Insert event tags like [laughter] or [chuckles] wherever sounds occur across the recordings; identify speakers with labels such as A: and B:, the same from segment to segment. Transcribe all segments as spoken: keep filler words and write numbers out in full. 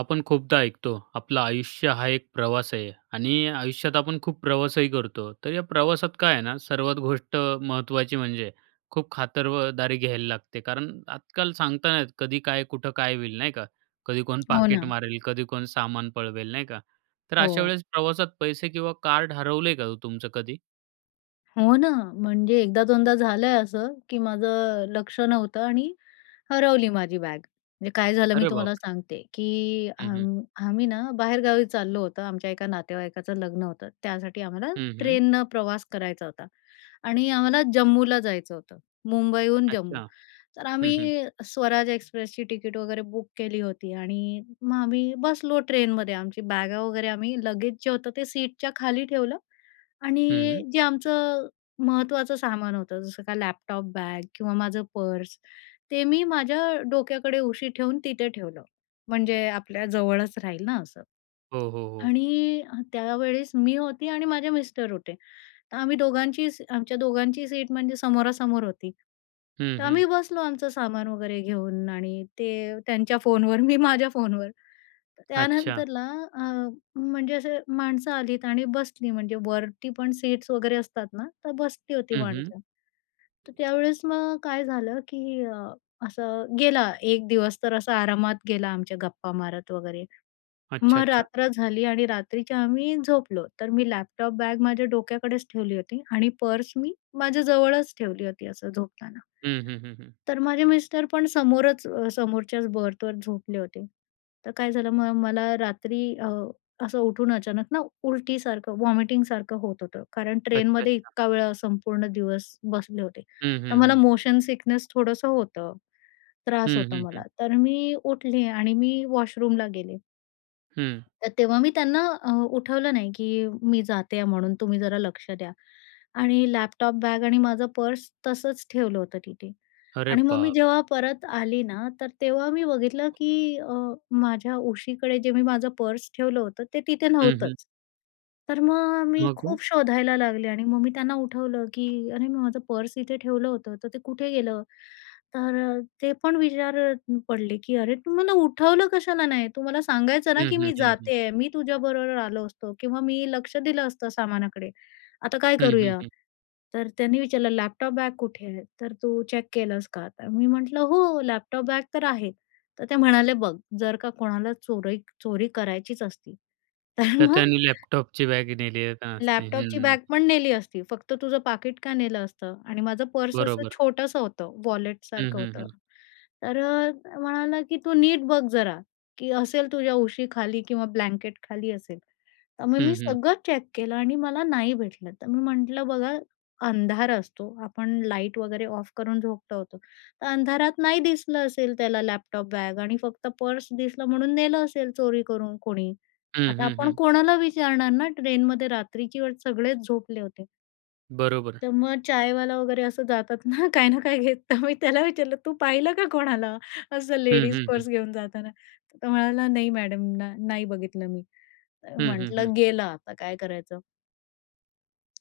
A: आपण खूपदा ऐकतो, आपलं आयुष्य हा एक प्रवास आहे आणि आयुष्यात आपण खूप प्रवासही करतो, तर या प्रवासात काय आहे ना सर्वात गोष्ट महत्त्वाची म्हणजे, खूप खातर व दारी घ्यायला लागते कारण आजकाल सांगता नाही येत. कधी काय, कुठं काय, होईल, नाही का? कधी कोण
B: हो
A: पाकीट
B: ना.
A: मारेल? कधी कोण सामान पळवेल, नाही का? तर अशा
B: हो.
A: वेळेस प्रवासात पैसे किंवा कार्ड हरवलयं का हो तुमचं कधी?
B: हो ना, म्हणजे एकदा दोनदा झालंय असं की माझं अ, लक्ष नव्हतं आणि हरवली माझी बॅग. म्हणजे काय झालं मी
A: अरे
B: तुम्हाला
A: बापरे!
B: सांगते की अ,
A: हं, हं.
B: आम्ही ना, बाहेरगावी चाललो होतो आमच्या एका नातेवाईकाचं लग्न होतं, त्यासाठी आम्हाला
A: हं, हं.
B: ट्रेननं प्रवास करायचा होता आणि आम्हाला जम्मूला जायचं होतं. मुंबईहून जम्मू.
A: अच्छा.
B: तर
A: हं, हं.
B: आम्ही स्वराज एक्सप्रेसची तिकीट वगैरे बुक केली होती आणि मग आम्ही बसलो ट्रेनमध्ये आमची बॅगा वगैरे आम्ही लगेच जे होतं ते सीटच्या खाली ठेवलं आणि
A: हं.
B: जे आमचं महत्त्वाचं सामान होतं, जसं का लॅपटॉप, बॅग किंवा माझं पर्स, ते मी माझ्या डोक्याकडे उशी ठेवून तिथे ठेवलं, म्हणजे आपल्या जवळच राहील ना असं
A: हो, हो, हो.
B: आणि अ त्यावेळेस मी होती आणि माझे मिस्टर होते. तर आम्ही दोघांची स आमच्या दोघांची सीट म्हणजे समोरासमोर होती.
A: हं,
B: तर
A: हं.
B: आम्ही बसलो आमचं सामान वगैरे घेऊन आणि ते त्यांच्या फोनवर मी माझ्या फोनवर. तर
A: अच्छा.
B: त्यानंतरला अ, म्हणजे असे माणसं आलीत आणि बसली म्हणजे वरती पण सीट्स वगैरे असतात ना, तर बसली होती
A: हं, हं.
B: माणसं. तर त्यावेळेस मग काय झालं की अ, असं गेला एक दिवस तर असा आरामात गेला आमच्या गप्पा मारत वगैरे.
A: अच्छा,
B: मग
A: अच्छा.
B: रात्र झाली आणि रात्रीच्या आम्ही झोपलो. तर मी लॅपटॉप बॅग माझ्या डोक्याकडेच ठेवली होती आणि पर्स मी माझ्याजवळच ठेवली होती असं झोपताना.
A: हं, हं, हं, हं.
B: तर माझे मिस्टर पण समोरच अ, समोरच्याच बर्थवर झोपले होते. तर काय झालं मग मला रात्री अ, असं उठून अचानक ना उलटीसारखं वॉमिटिंगसारखं होत होतं. कारण
A: अच्छा,
B: ट्रेनमध्ये
A: अच्छा.
B: इतका वेळा संपूर्ण दिवस बसले होते.
A: हं,
B: तर
A: हं,
B: मला
A: हं.
B: मोशन सिकनेस थोडंसं होतं. त्रास
A: हं,
B: होतो
A: हं,
B: मला,
A: हं.
B: तर मी उठले आणि मी वॉशरूमला गेले.
A: हं.
B: तर तेव्हा मी त्यांना अ, उठवलं नाही की मी जाते म्हणून तुम्ही जरा लक्ष द्या आणि लॅपटॉप बॅग आणि माझं पर्स तसंच ठेवलं होतं तिथे
A: अरे
B: आणि मग मी
A: बापरे!
B: जेव्हा परत आली ना, तर तेव्हा मी बघितलं की अ, माझ्या उशीकडे जे मी माझं पर्स ठेवलं होतं, ते तिथे
A: हं, हं.
B: नव्हतंच. तर मग मी
A: मग हो?
B: खूप शोधायला लागले आणि मग मी त्यांना उठवलं की "अरे, मी माझं पर्स इथे ठेवलं होतं तर ते कुठे गेलं?" तर अ, ते पण विचारत पडले की "अरे! तू मला उठवलं कशाला नाही? तू मला सांगायचं ना,
A: हं,
B: की
A: हं,
B: मी
A: हं, हं.
B: जाते, मी तुझ्याबरोबर आलो असतो किंवा मी लक्ष दिलं असतं सामानाकडे. आता काय
A: हं, हं,
B: करूया?"
A: हं.
B: तर त्यांनी विचारलं, "लॅपटॉप बॅग कुठे आहे? तर तू चेक केलंस का?' तर मी म्हटलं, "हो, लॅपटॉप बॅग तर आहे." तर ते म्हणाले, "बघ, जर का कोणाला चोरी चोरी करायचीच असती, तर
A: तर
B: मग
A: त्याने लॅपटॉपची बॅग नेली का असती. हं,
B: लॅपटॉपची
A: हं.
B: बॅगपण नेली असती, फक्त तुझं पाकीट का नेलं असतं?" आणि माझं पर्स असं
A: बरोबर.
B: छोटंसं होतं,
A: हं,
B: वॉलेटसारखं
A: हं,
B: होतं.
A: हं.
B: तर अ, तो म्हणाला, की "तू नीट बघ जरा, की असेल तुझ्या उशीखाली किंवा ब्लँकेटखाली असेल." तर मग
A: हं,
B: मी
A: हं.
B: सगळं चेक केलं आणि मला नाही भेटलं. तर मी म्हटलं, "बघा अंधार असतो, आपण लाईट वगैरे ऑफ करून झोपलो होतो तर अंधारात नाही दिसलं असेल, त्याला लॅपटॉप बॅग आणि फक्त पर्स दिसलं म्हणून नेलं असेल चोरी करून कोणी."
A: हं,
B: आता
A: हं,
B: आपण
A: हं.
B: कोणाला विचारणार ना, ट्रेनमध्ये रात्रीची वेळ सगळेच झोपले होते.
A: बरोबर.
B: तर मग चायवाला वगैरे असं जातात ना काय ना काय घेत, तर मी त्याला विचारलं, "तू पाहिलं का कोणाला असं
A: हं,
B: लेडीज
A: हं, हं.
B: पर्स घेऊन जाताना?" तर तो म्हणाला, "नाही मॅडम, ना नाही बघितलं मी,"
A: हं, हं, हं.
B: म्हटलं गेलं, आता काय करायचं?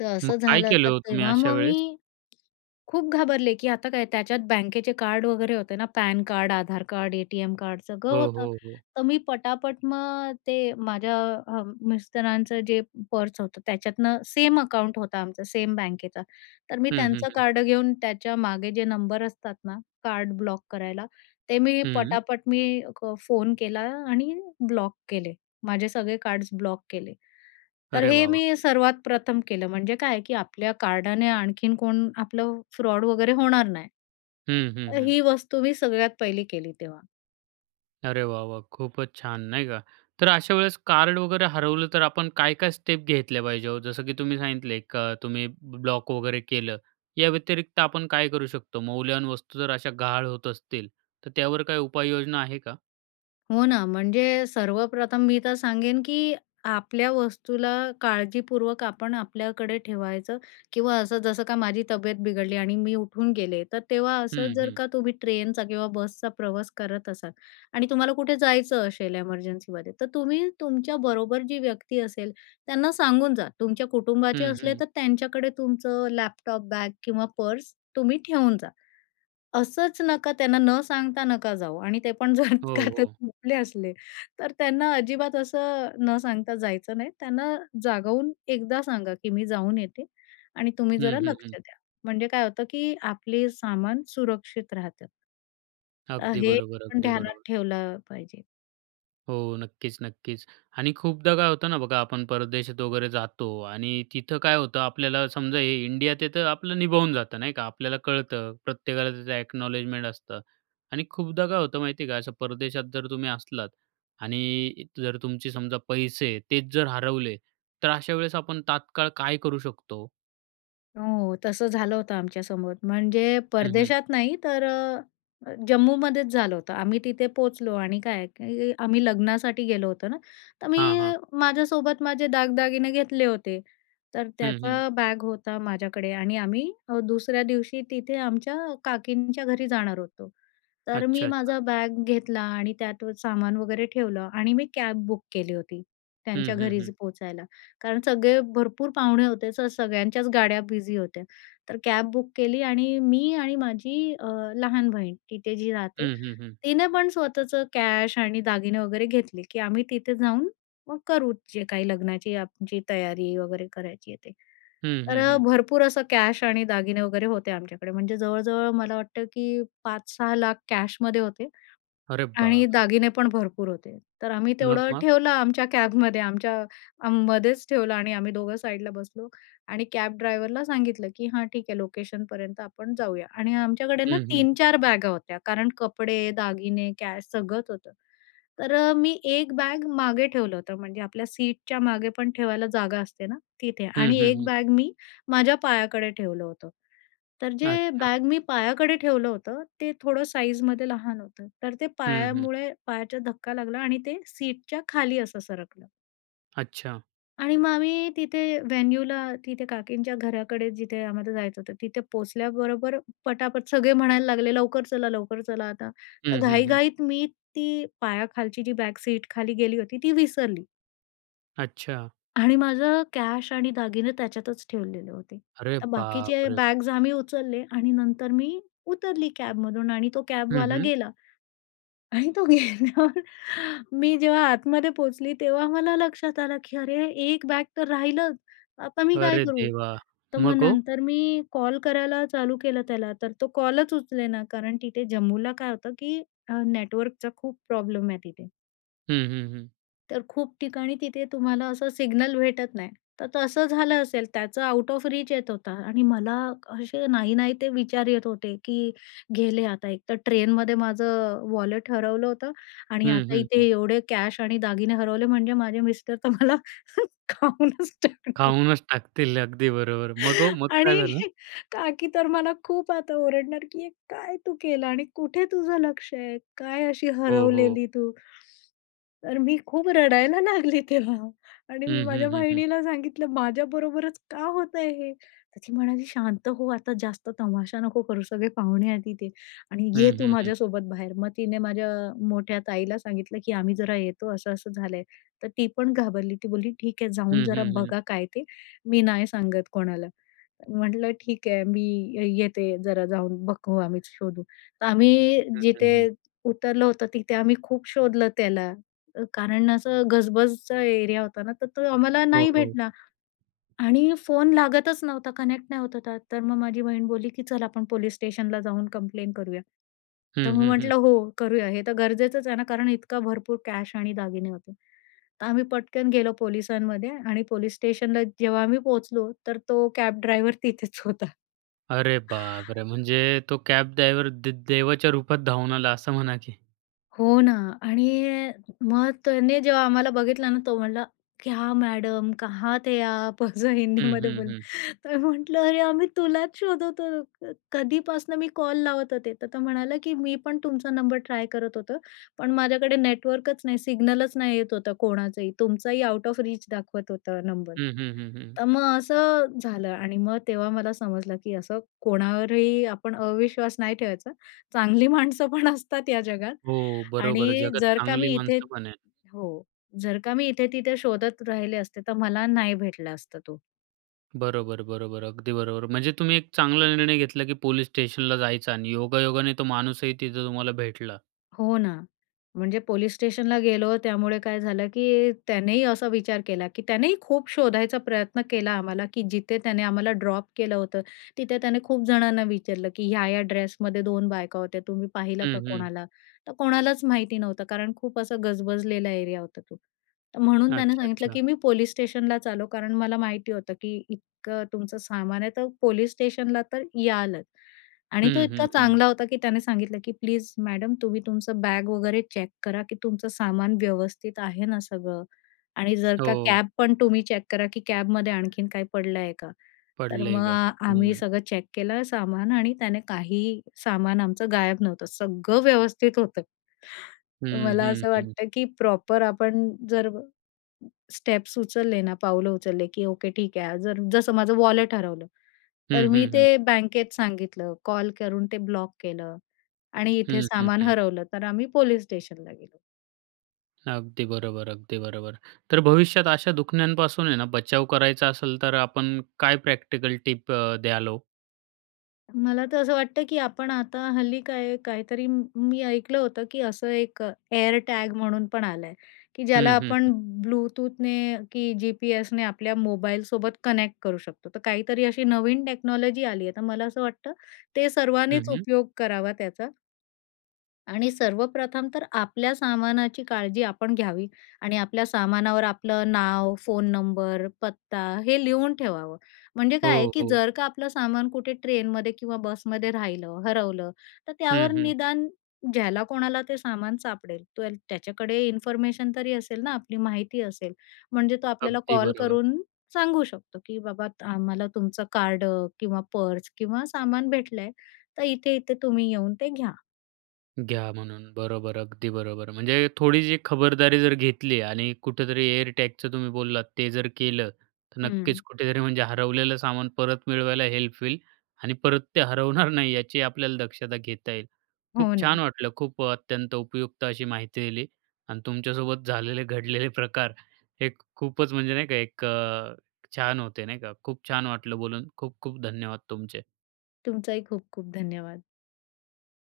B: तर
A: मग
B: असं
A: काय
B: झालं,
A: केलं
B: तर
A: हो तुम्ही
B: तेव्हा
A: अशा
B: मग
A: वेळेस?
B: मी खूप घाबरले की आता काय? त्याच्यात बँकेचे कार्ड वगैरे होते ना, PAN card, Aadhaar card, ATM card, सगळं
A: हो,
B: होतं.
A: हो, हो.
B: तर मी पटापट मग ते माझ्या अ, मिस्टरांचं जे पर्स होतं, त्याच्यातनं सेम अकाऊंट होतं आमचं, सेम बँकेचं, तर मी
A: हं, हं,
B: त्यांचं
A: हं.
B: कार्ड घेऊन त्याच्या मागे जे नंबर असतात ना कार्ड ब्लॉक करायला, ते मी
A: हं.
B: पटापट मी क फोन केला आणि ब्लॉक केले. माझे सगळे कार्ड्स ब्लॉक केले. तर
A: अरे
B: हे
A: वाह, वाह!
B: मी सर्वात प्रथम केलं, म्हणजे काय की आपल्या कार्डाने आणखीन कोण आपलं फ्रॉड वगैरे होणार नाही.
A: हं, हं, हं.
B: ही वस्तू मी सगळ्यात पहिली केली तेव्हा.
A: अरे वाह, वाह! खूपच छान, नाही का? तर अशा वेळेस कार्ड वगैरे हरवलं, तर आपण काय-काय स्टेप घेतल्या पाहिजेत हो? जसं की तुम्ही सांगितलं एक अ, तुम्ही ब्लॉक वगैरे केलं, याव्यतिरिक्त आपण काय करू शकतो? मौल्यवान वस्तू जर अशा गहाळ होत असतील, तर त्यावर काही उपाययोजना आहे का?
B: हो ना. म्हणजे सर्वप्रथम मी तर सांगेन, की आपल्या वस्तूला काळजीपूर्वक आपण आपल्याकडे ठेवायचं किंवा असं, जसं का माझी तब्येत बिघडली आणि मी उठून गेले. तर तेव्हा असं
A: हं,
B: जर
A: हं.
B: का तुम्ही ट्रेनचा किंवा बसचा प्रवास करत असाल आणि तुम्हाला कुठे जायचं असेल एमर्जन्सीमध्ये तर तुम्ही तुमच्याबरोबर जी व्यक्ती असेल त्यांना सांगूनजा. तुमच्या कुटुंबाचे
A: हं,
B: असले
A: हं.
B: तर त्यांच्याकडे तुमचं लॅपटॉप बॅग किंवा पर्स तुम्ही ठेवून जा. असंच नका, त्यांना न सांगता नका जाऊ आणि ते पण जर
A: हो,
B: का
A: हो.
B: झोपले ते असले, तर त्यांना अजिबात असं न सांगता जायचं नाही. त्यांना जागवून एकदा सांगा, की मी जाऊन येते आणि तुम्ही
A: हं,
B: जरा
A: हं,
B: लक्ष
A: हं.
B: द्या. म्हणजे काय होतं, की आपले सामान सुरक्षित राहतात. अ,
A: अगदी
B: हे
A: बरोबर,
B: पण
A: अगदी
B: ध्यानात
A: बरोबर.
B: ठेवलं पाहिजे.
A: हो. नक्कीच, नक्कीच. आणि खूपदा काय होतं ना बघा, आपण परदेशात वगैरे जातो आणि तिथं काय होतं, आपल्याला समजा हे इंडियात आहे, तर आपलं निभावून जातं नाही का. आपल्याला कळतं, प्रत्येकाला त्याचं ॲक्नॉलेजमेंट असतं. आणि खूपदा काय होतं माहिती आहे का? असं परदेशात जर तुम्ही असलात आणि जर तुमचे समजा पैसे तेच जर हरवले, तर अशा वेळेस आपण तात्काळ काय करू शकतो?
B: हो, तसं झालं होतं आमच्यासोबत म्हणजे
A: हं, हं.
B: परदेशात नाही तर अ, अ, जम्मूमध्येच झालं होतं. आम्ही तिथे पोहोचलो आणि काय आहे की आम्ही लग्नासाठी गेलो होतो ना, तर मी
A: हां, हां.
B: माझ्यासोबत माझे दागदागिने घेतले होते. तर
A: हं, हं.
B: त्याचा बॅग होता माझ्याकडे आणि आम्ही अ, दुसऱ्या दिवशी तिथे आमच्या अ, काकींच्या घरी जाणार होतो. तर मी
A: अच्छा, अच्छा.
B: माझा बॅग घेतला आणि त्यातू सामान वगैरे ठेवलं आणि मी कॅब बुक केली होती, त्यांच्या
A: हं, हं,
B: घरी
A: हं.
B: ज पोहचायला. कारण सगळे भरपूर पाहुणे होते, तर सगळ्यांच्याच गाड्या बिझी होत्या. तर कॅब बुक केली आणि मी आणि माझी अ, लहान बहीण तिथे जी राहते,
A: हं, हं, हं.
B: तिनं पण स्वतःचं कॅश आणि दागिने वगैरे घेतले, की आम्ही तिथे जाऊन मग करू, जे काही लग्नाची आमची तयारी आहे वगैरे करायची आहे ते.
A: हं,
B: तर
A: हं,
B: अ,
A: हं.
B: भरपूर असं कॅश आणि दागिने वगैरे होते आमच्याकडे, म्हणजे जवळ-जवळ मला वाटतं, की पाच सहा लाख कॅशमध्ये होते.
A: अरे
B: आणि
A: बापरे!
B: दागिने पण भरपूर होते. तर आम्ही
A: मग,
B: तेवढं
A: मग?
B: ठेवलं आमच्या कॅबमध्ये आमच्या अ, मध्येच ठेवलं आणि आम्ही दोघं साईडला बसलो. आणि कॅब ड्रायव्हरला सांगितलं की हां, ठीक आहे लोकेशनपर्यंत आपण जाऊया. आणि आमच्याकडे ना
A: हं, हं.
B: तीन चार बॅगा होत्या, कारण कपडे, दागिने, कॅश सगळंच होतं. तर अ, मी एक बॅग मागे ठेवलं होतं, म्हणजे आपल्या सीटच्यामागे पण ठेवायला जागा असते ना, तिथे.
A: हं,
B: आणि
A: हं,
B: एक
A: हं.
B: बॅग मी माझ्या पायाकडे ठेवलं होतं. तर जे
A: अच्छा.
B: बॅग मी पायाकडे ठेवलं होतं ते थोडं साईजमध्ये लहान होतं, तर ते
A: हं, हं.
B: पायामुळे पायाचा धक्का लागला आणि ते सीटच्याखाली असं सरकलं.
A: अच्छा.
B: आणि मग आम्ही तिथे व्हेन्यूला, तिथे काकींच्या घराकडे जिथे आम्हा जायचं होतं. तिथे पोचल्याबरोबर पटापट सगळे म्हणायला लागले, "लवकर चला, लवकर चला," आता तर
A: हं, हं, हं.
B: घाईघाईत मी ती पायाखालची जी बॅक सीट खाली गेली होती ती विसरली.
A: अच्छा.
B: आणि माझं कॅश आणि दागिने त्याच्यातच ठेवलेले होते.
A: अरे,
B: तर
A: बाप
B: बाकीचे
A: रे!
B: बॅग्स आम्ही उचलले आणि नंतर मी उतरली कॅबमधून आणि तो
A: हं,
B: कॅबवाला
A: हं.
B: गेला. आणि तो गेल्यावर [chuckles] मी जेव्हा आतमध्ये पोचली, तेव्हा मला लक्षात आलं, की "अरे, एक बॅग तर राहिलंच, आता मी काय
A: अरे,
B: करू?"
A: देवा!
B: तर मग
A: मग ओ?
B: नंतर मी कॉल करायला चालू केलं त्याला तर तो कॉलच उचलेना. कारण तिथे जम्मूला काय होतं की अ, नेटवर्कचा खूप प्रॉब्लेम आहे तिथे.
A: हं, हं, हं.
B: तर खूप ठिकाणी तिथे तुम्हाला असं सिग्नल भेटत नाही. तर तसं झालं असेल, त्याचं आउट ऑफ रीच येत होता. आणि मला असे नाही, नाही ते विचार येत होते, की गेले आता एकतर ट्रेनमध्ये माझं वॉलेट हरवलं होतं आणि
A: हं,
B: आता
A: हं,
B: इथे
A: हं.
B: एवढे कॅश आणि दागिने हरवले, म्हणजे माझे मिस्टर तर मला [chuckles] खाऊनच टाकणार. [laughs]
A: खाऊनच टाकतील अगदी बरोबर. मग ओ
B: [chuckles]
A: मग
B: आणि
A: काय झालं?
B: का की तर मला खूप आता ओरडणार, की काय तू केलं आणि कुठे तुझं लक्ष आहे? काय अशी
A: हो, हो.
B: हरवलेली तू? तर मी खूप रडायला लागली तेव्हा आणि मी
A: हं, हं,
B: माझ्या
A: हं, हं.
B: बहिणीला सांगितलं. माझ्याबरोबरच का होतंय हे? तर ती म्हणाली, "शांत हो, आता जास्त तमाशा नको करू, सगळे पाहुणे आहेत तिथे आणि
A: हं,
B: ये तू
A: हं, हं.
B: माझ्यासोबत बाहेर." मग तिने माझ्या मोठ्या ताईला सांगितलं, की "आम्ही जरा येतो, असं, असं झालंय." तर ती पण घाबरली. ती बोलली, "ठीक आहे, जाऊन
A: हं,
B: जरा
A: हं, हं.
B: बघा काय ते, मी नाही सांगत कोणाला." म्हटलं, "ठीक आहे, मी ये येते जरा जाऊन, बघू आम्ही शोधू." तर आम्ही
A: हं. हं,
B: जिथे
A: हं.
B: उतरलं होतं, तिथे आम्ही खूप शोधलं त्याला. अ, कारण असं गजबजचा एरिया होता ना, तर तो आम्हाला
A: हो,
B: नाही
A: हो.
B: भेटला. आणि फोन लागतच नव्हता. कनेक्ट नाही होत होता. तर मग माझी बहीण बोलली की "चल आपण पोलिस स्टेशनला जाऊन कम्प्लेन्ट करूया. तर
A: हं,
B: मग
A: हं, हं.
B: म्हटलं, "हो करूया." हे तर गरजेचंच आहे ना, कारण इतका भरपूर कॅश आणि दागिने होते. तर आम्ही पटकन गेलो पोलिसांमध्ये आणि पोलिस स्टेशनला जेव्हा आम्ही पोहोचलो तर तो कॅब ड्रायव्हर तिथेच होता.
A: अरे, बापरे!
B: [chuckles]
A: म्हणजे, तो कॅब ड्रायव्हर दे देवाच्या रूपात धावून आला असं म्हणा की.
B: हो ना आणि मग त्याने जेव्हा आम्हाला बघितला ना, तो म्हणला क्या मॅडम कहाँ थे आप. असं
A: हं,
B: हिंदीमध्ये
A: हं,
B: बोलला,
A: हं.
B: तर म्हटलं, "अरे, आम्ही तुलाच शोधत होतो, कधीपासनं मी कॉल लावत होते." तर तो म्हणाला की "मी पण तुमचा नंबर ट्राय करत होतो, पण माझ्याकडे नेटवर्कच नाही, सिग्नलच नाही येत होतं कोणाचंही, तुमचाही आउट ऑफ रीच दाखवत होतं नंबर."
A: हं, हं, हं, हं.
B: तर मग असं झालं आणि मग तेव्हा मला समजलं की असं कोणावरही आपण अविश्वास नाही ठेवायचा. चांगली माणसं पण असतात या जगात
A: हो, बरोबर आहे.
B: आणि
A: जगात
B: जर का
A: चांगली
B: मी इथे
A: माणसंपण आहेत.
B: हो. जर का मी इथे-तिथे शोधत राहिले असते, तर मला नाही भेटला असता तो.
A: बरोबर, बरोबर, अगदी बरोबर. म्हणजे तुम्ही एक चांगला निर्णय घेतला, की पोलिस स्टेशनला जायचा आणि योगायोगाने तो माणूसही तिथं तुम्हाला भेटला.
B: हो ना, म्हणजे पोलीस स्टेशनला गेलो. त्यामुळे काय झालं, की अ, त्यानेही असा विचार केला, की त्यानेही खूप शोधायचा प्रयत्न केला आम्हाला. की जिथे त्याने आम्हाला ड्रॉप केलं होतं. तिथे त्याने खूप जणांना विचारलं, की "ह्या-ह्या ड्रेसमध्ये दोन बायका होत्या, तुम्ही पाहिलं का
A: हं, हं.
B: कोणाला?" तर कोणालाच माहिती नव्हतं कारण खूप असा गजबजलेला एरिया होता तो. तर म्हणून त्यानं
A: अच्छा,
B: सांगितलं,
A: अच्छा.
B: की "मी पोलीस स्टेशनला चाललो, कारण मला माहिती होतं, की इतकं तुमचं सामान आहे तर पोलीस स्टेशनला तर यालच." आणि तो
A: हं,
B: इतका
A: हं, हं.
B: चांगला होता, की त्याने सांगितलं, की "प्लीज मॅडम तुम्ही तुमचं बॅग वगैरे चेक करा, की तुमचं सामान व्यवस्थित आहे ना सगळं आणि जर का
A: हो.
B: कॅब पण तुम्ही चेक करा, की कॅबमध्ये आणखीन काही पडलं आहे का?" तर
A: पडलं आहे
B: मग
A: का?
B: आम्ही
A: हं
B: सगळं चेक केलं सामान आणि त्याने काहीही सामान आमचं गायब नव्हतं. सगळं व्यवस्थित होतं.
A: हं,
B: मला
A: हं,
B: असं
A: हं.
B: वाटतं, की प्रॉपर आपण जर स्टेप्स उचलले ना, पाऊलं उचलले, की ओके ठीक आहे. जर जसं माझं वॉलेट हरवलं. तर
A: हं,
B: मी
A: हं, हं.
B: ते बँकेत सांगितलं, कॉल करून ते ब्लॉक केलं आणि इथे
A: हं, हं,
B: सामान
A: हं.
B: हरवलं, तर आम्ही पोलीस स्टेशनला गेलो.
A: अगदी बरोबर, अगदी बरोबर. तर भविष्यात अशा दुखन्यांपासून आहे ना, बचाव करायचा असेल तर आपण काय प्रॅक्टिकल टिप द्याल हो?
B: मला तर असं वाटतं, की आपण आता हल्ली काय काहीतरी मी ऐकलं होतं, की असं एक एअर टॅग म्हणून पण आला आहे, की ज्याला
A: हं, हं, हं.
B: आपण ब्लूटूथने की जी-पी-एसने आपल्या मोबाईलसोबत कनेक्ट करू शकतो. तर काहीतरी अशी नवीन टेक्नॉलॉजी आली आहे. तर मला असं वाटतं ते सर्वांनीच
A: हं, हं.
B: उपयोग करावा त्याचा. आणि सर्वप्रथम तर आपल्या सामानाची काळजी आपण घ्यावी आणि आपल्या सामानावर आपलं नाव, फोन नंबर, पत्ता हे लिहून ठेवावं. म्हणजे काय आहे,
A: हो,
B: की
A: हो.
B: जर का आपलं सामान कुठे ट्रेनमध्ये किंवा बसमध्ये राहिलं, हरवलं. तर
A: हं,
B: त्यावर
A: हं.
B: निदान ज्याला कोणाला ते सामान सापडेल, तो अ‍ॅ त्याच्याकडे इन्फॉर्मेशन तरी असेल ना आपली माहिती असेल. म्हणजे तो आपल्याला
A: अगदी
B: कॉल
A: बरोबर.
B: करून सांगू शकतो, की बाबा आम्हाला तुमचं कार्ड किंवा पर्स किंवा सामान भेटलंय. तर इथे-इथे तुम्ही येऊन ते घ्या.
A: घ्या म्हणून, बरोबर अगदी बरोबर. म्हणजे थोडीशी खबरदारी जर घेतली आणि कुठेतरी एअरटॅगचं तुम्ही बोललात ते जर केलं. तर नक्कीच
B: हं.
A: कुठेतरी म्हणजे हरवलेलं सामान परत मिळवायला हेल्प होईल आणि परत ते हरवणार नाही याची आपल्याला दक्षता घेता येईल. खूप
B: हो
A: छान
B: ना.
A: वाटलं, खूप अत्यंत उपयुक्त अशी माहिती दिली आणि तुमच्यासोबत झालेले घडलेले प्रकार हे खूपच म्हणजे, नाही का एक अ, छान होते नाही का? खूप छान वाटलं बोलून खूप-खूप धन्यवाद तुमचे.
B: तुमचाही खूप-खूप धन्यवाद!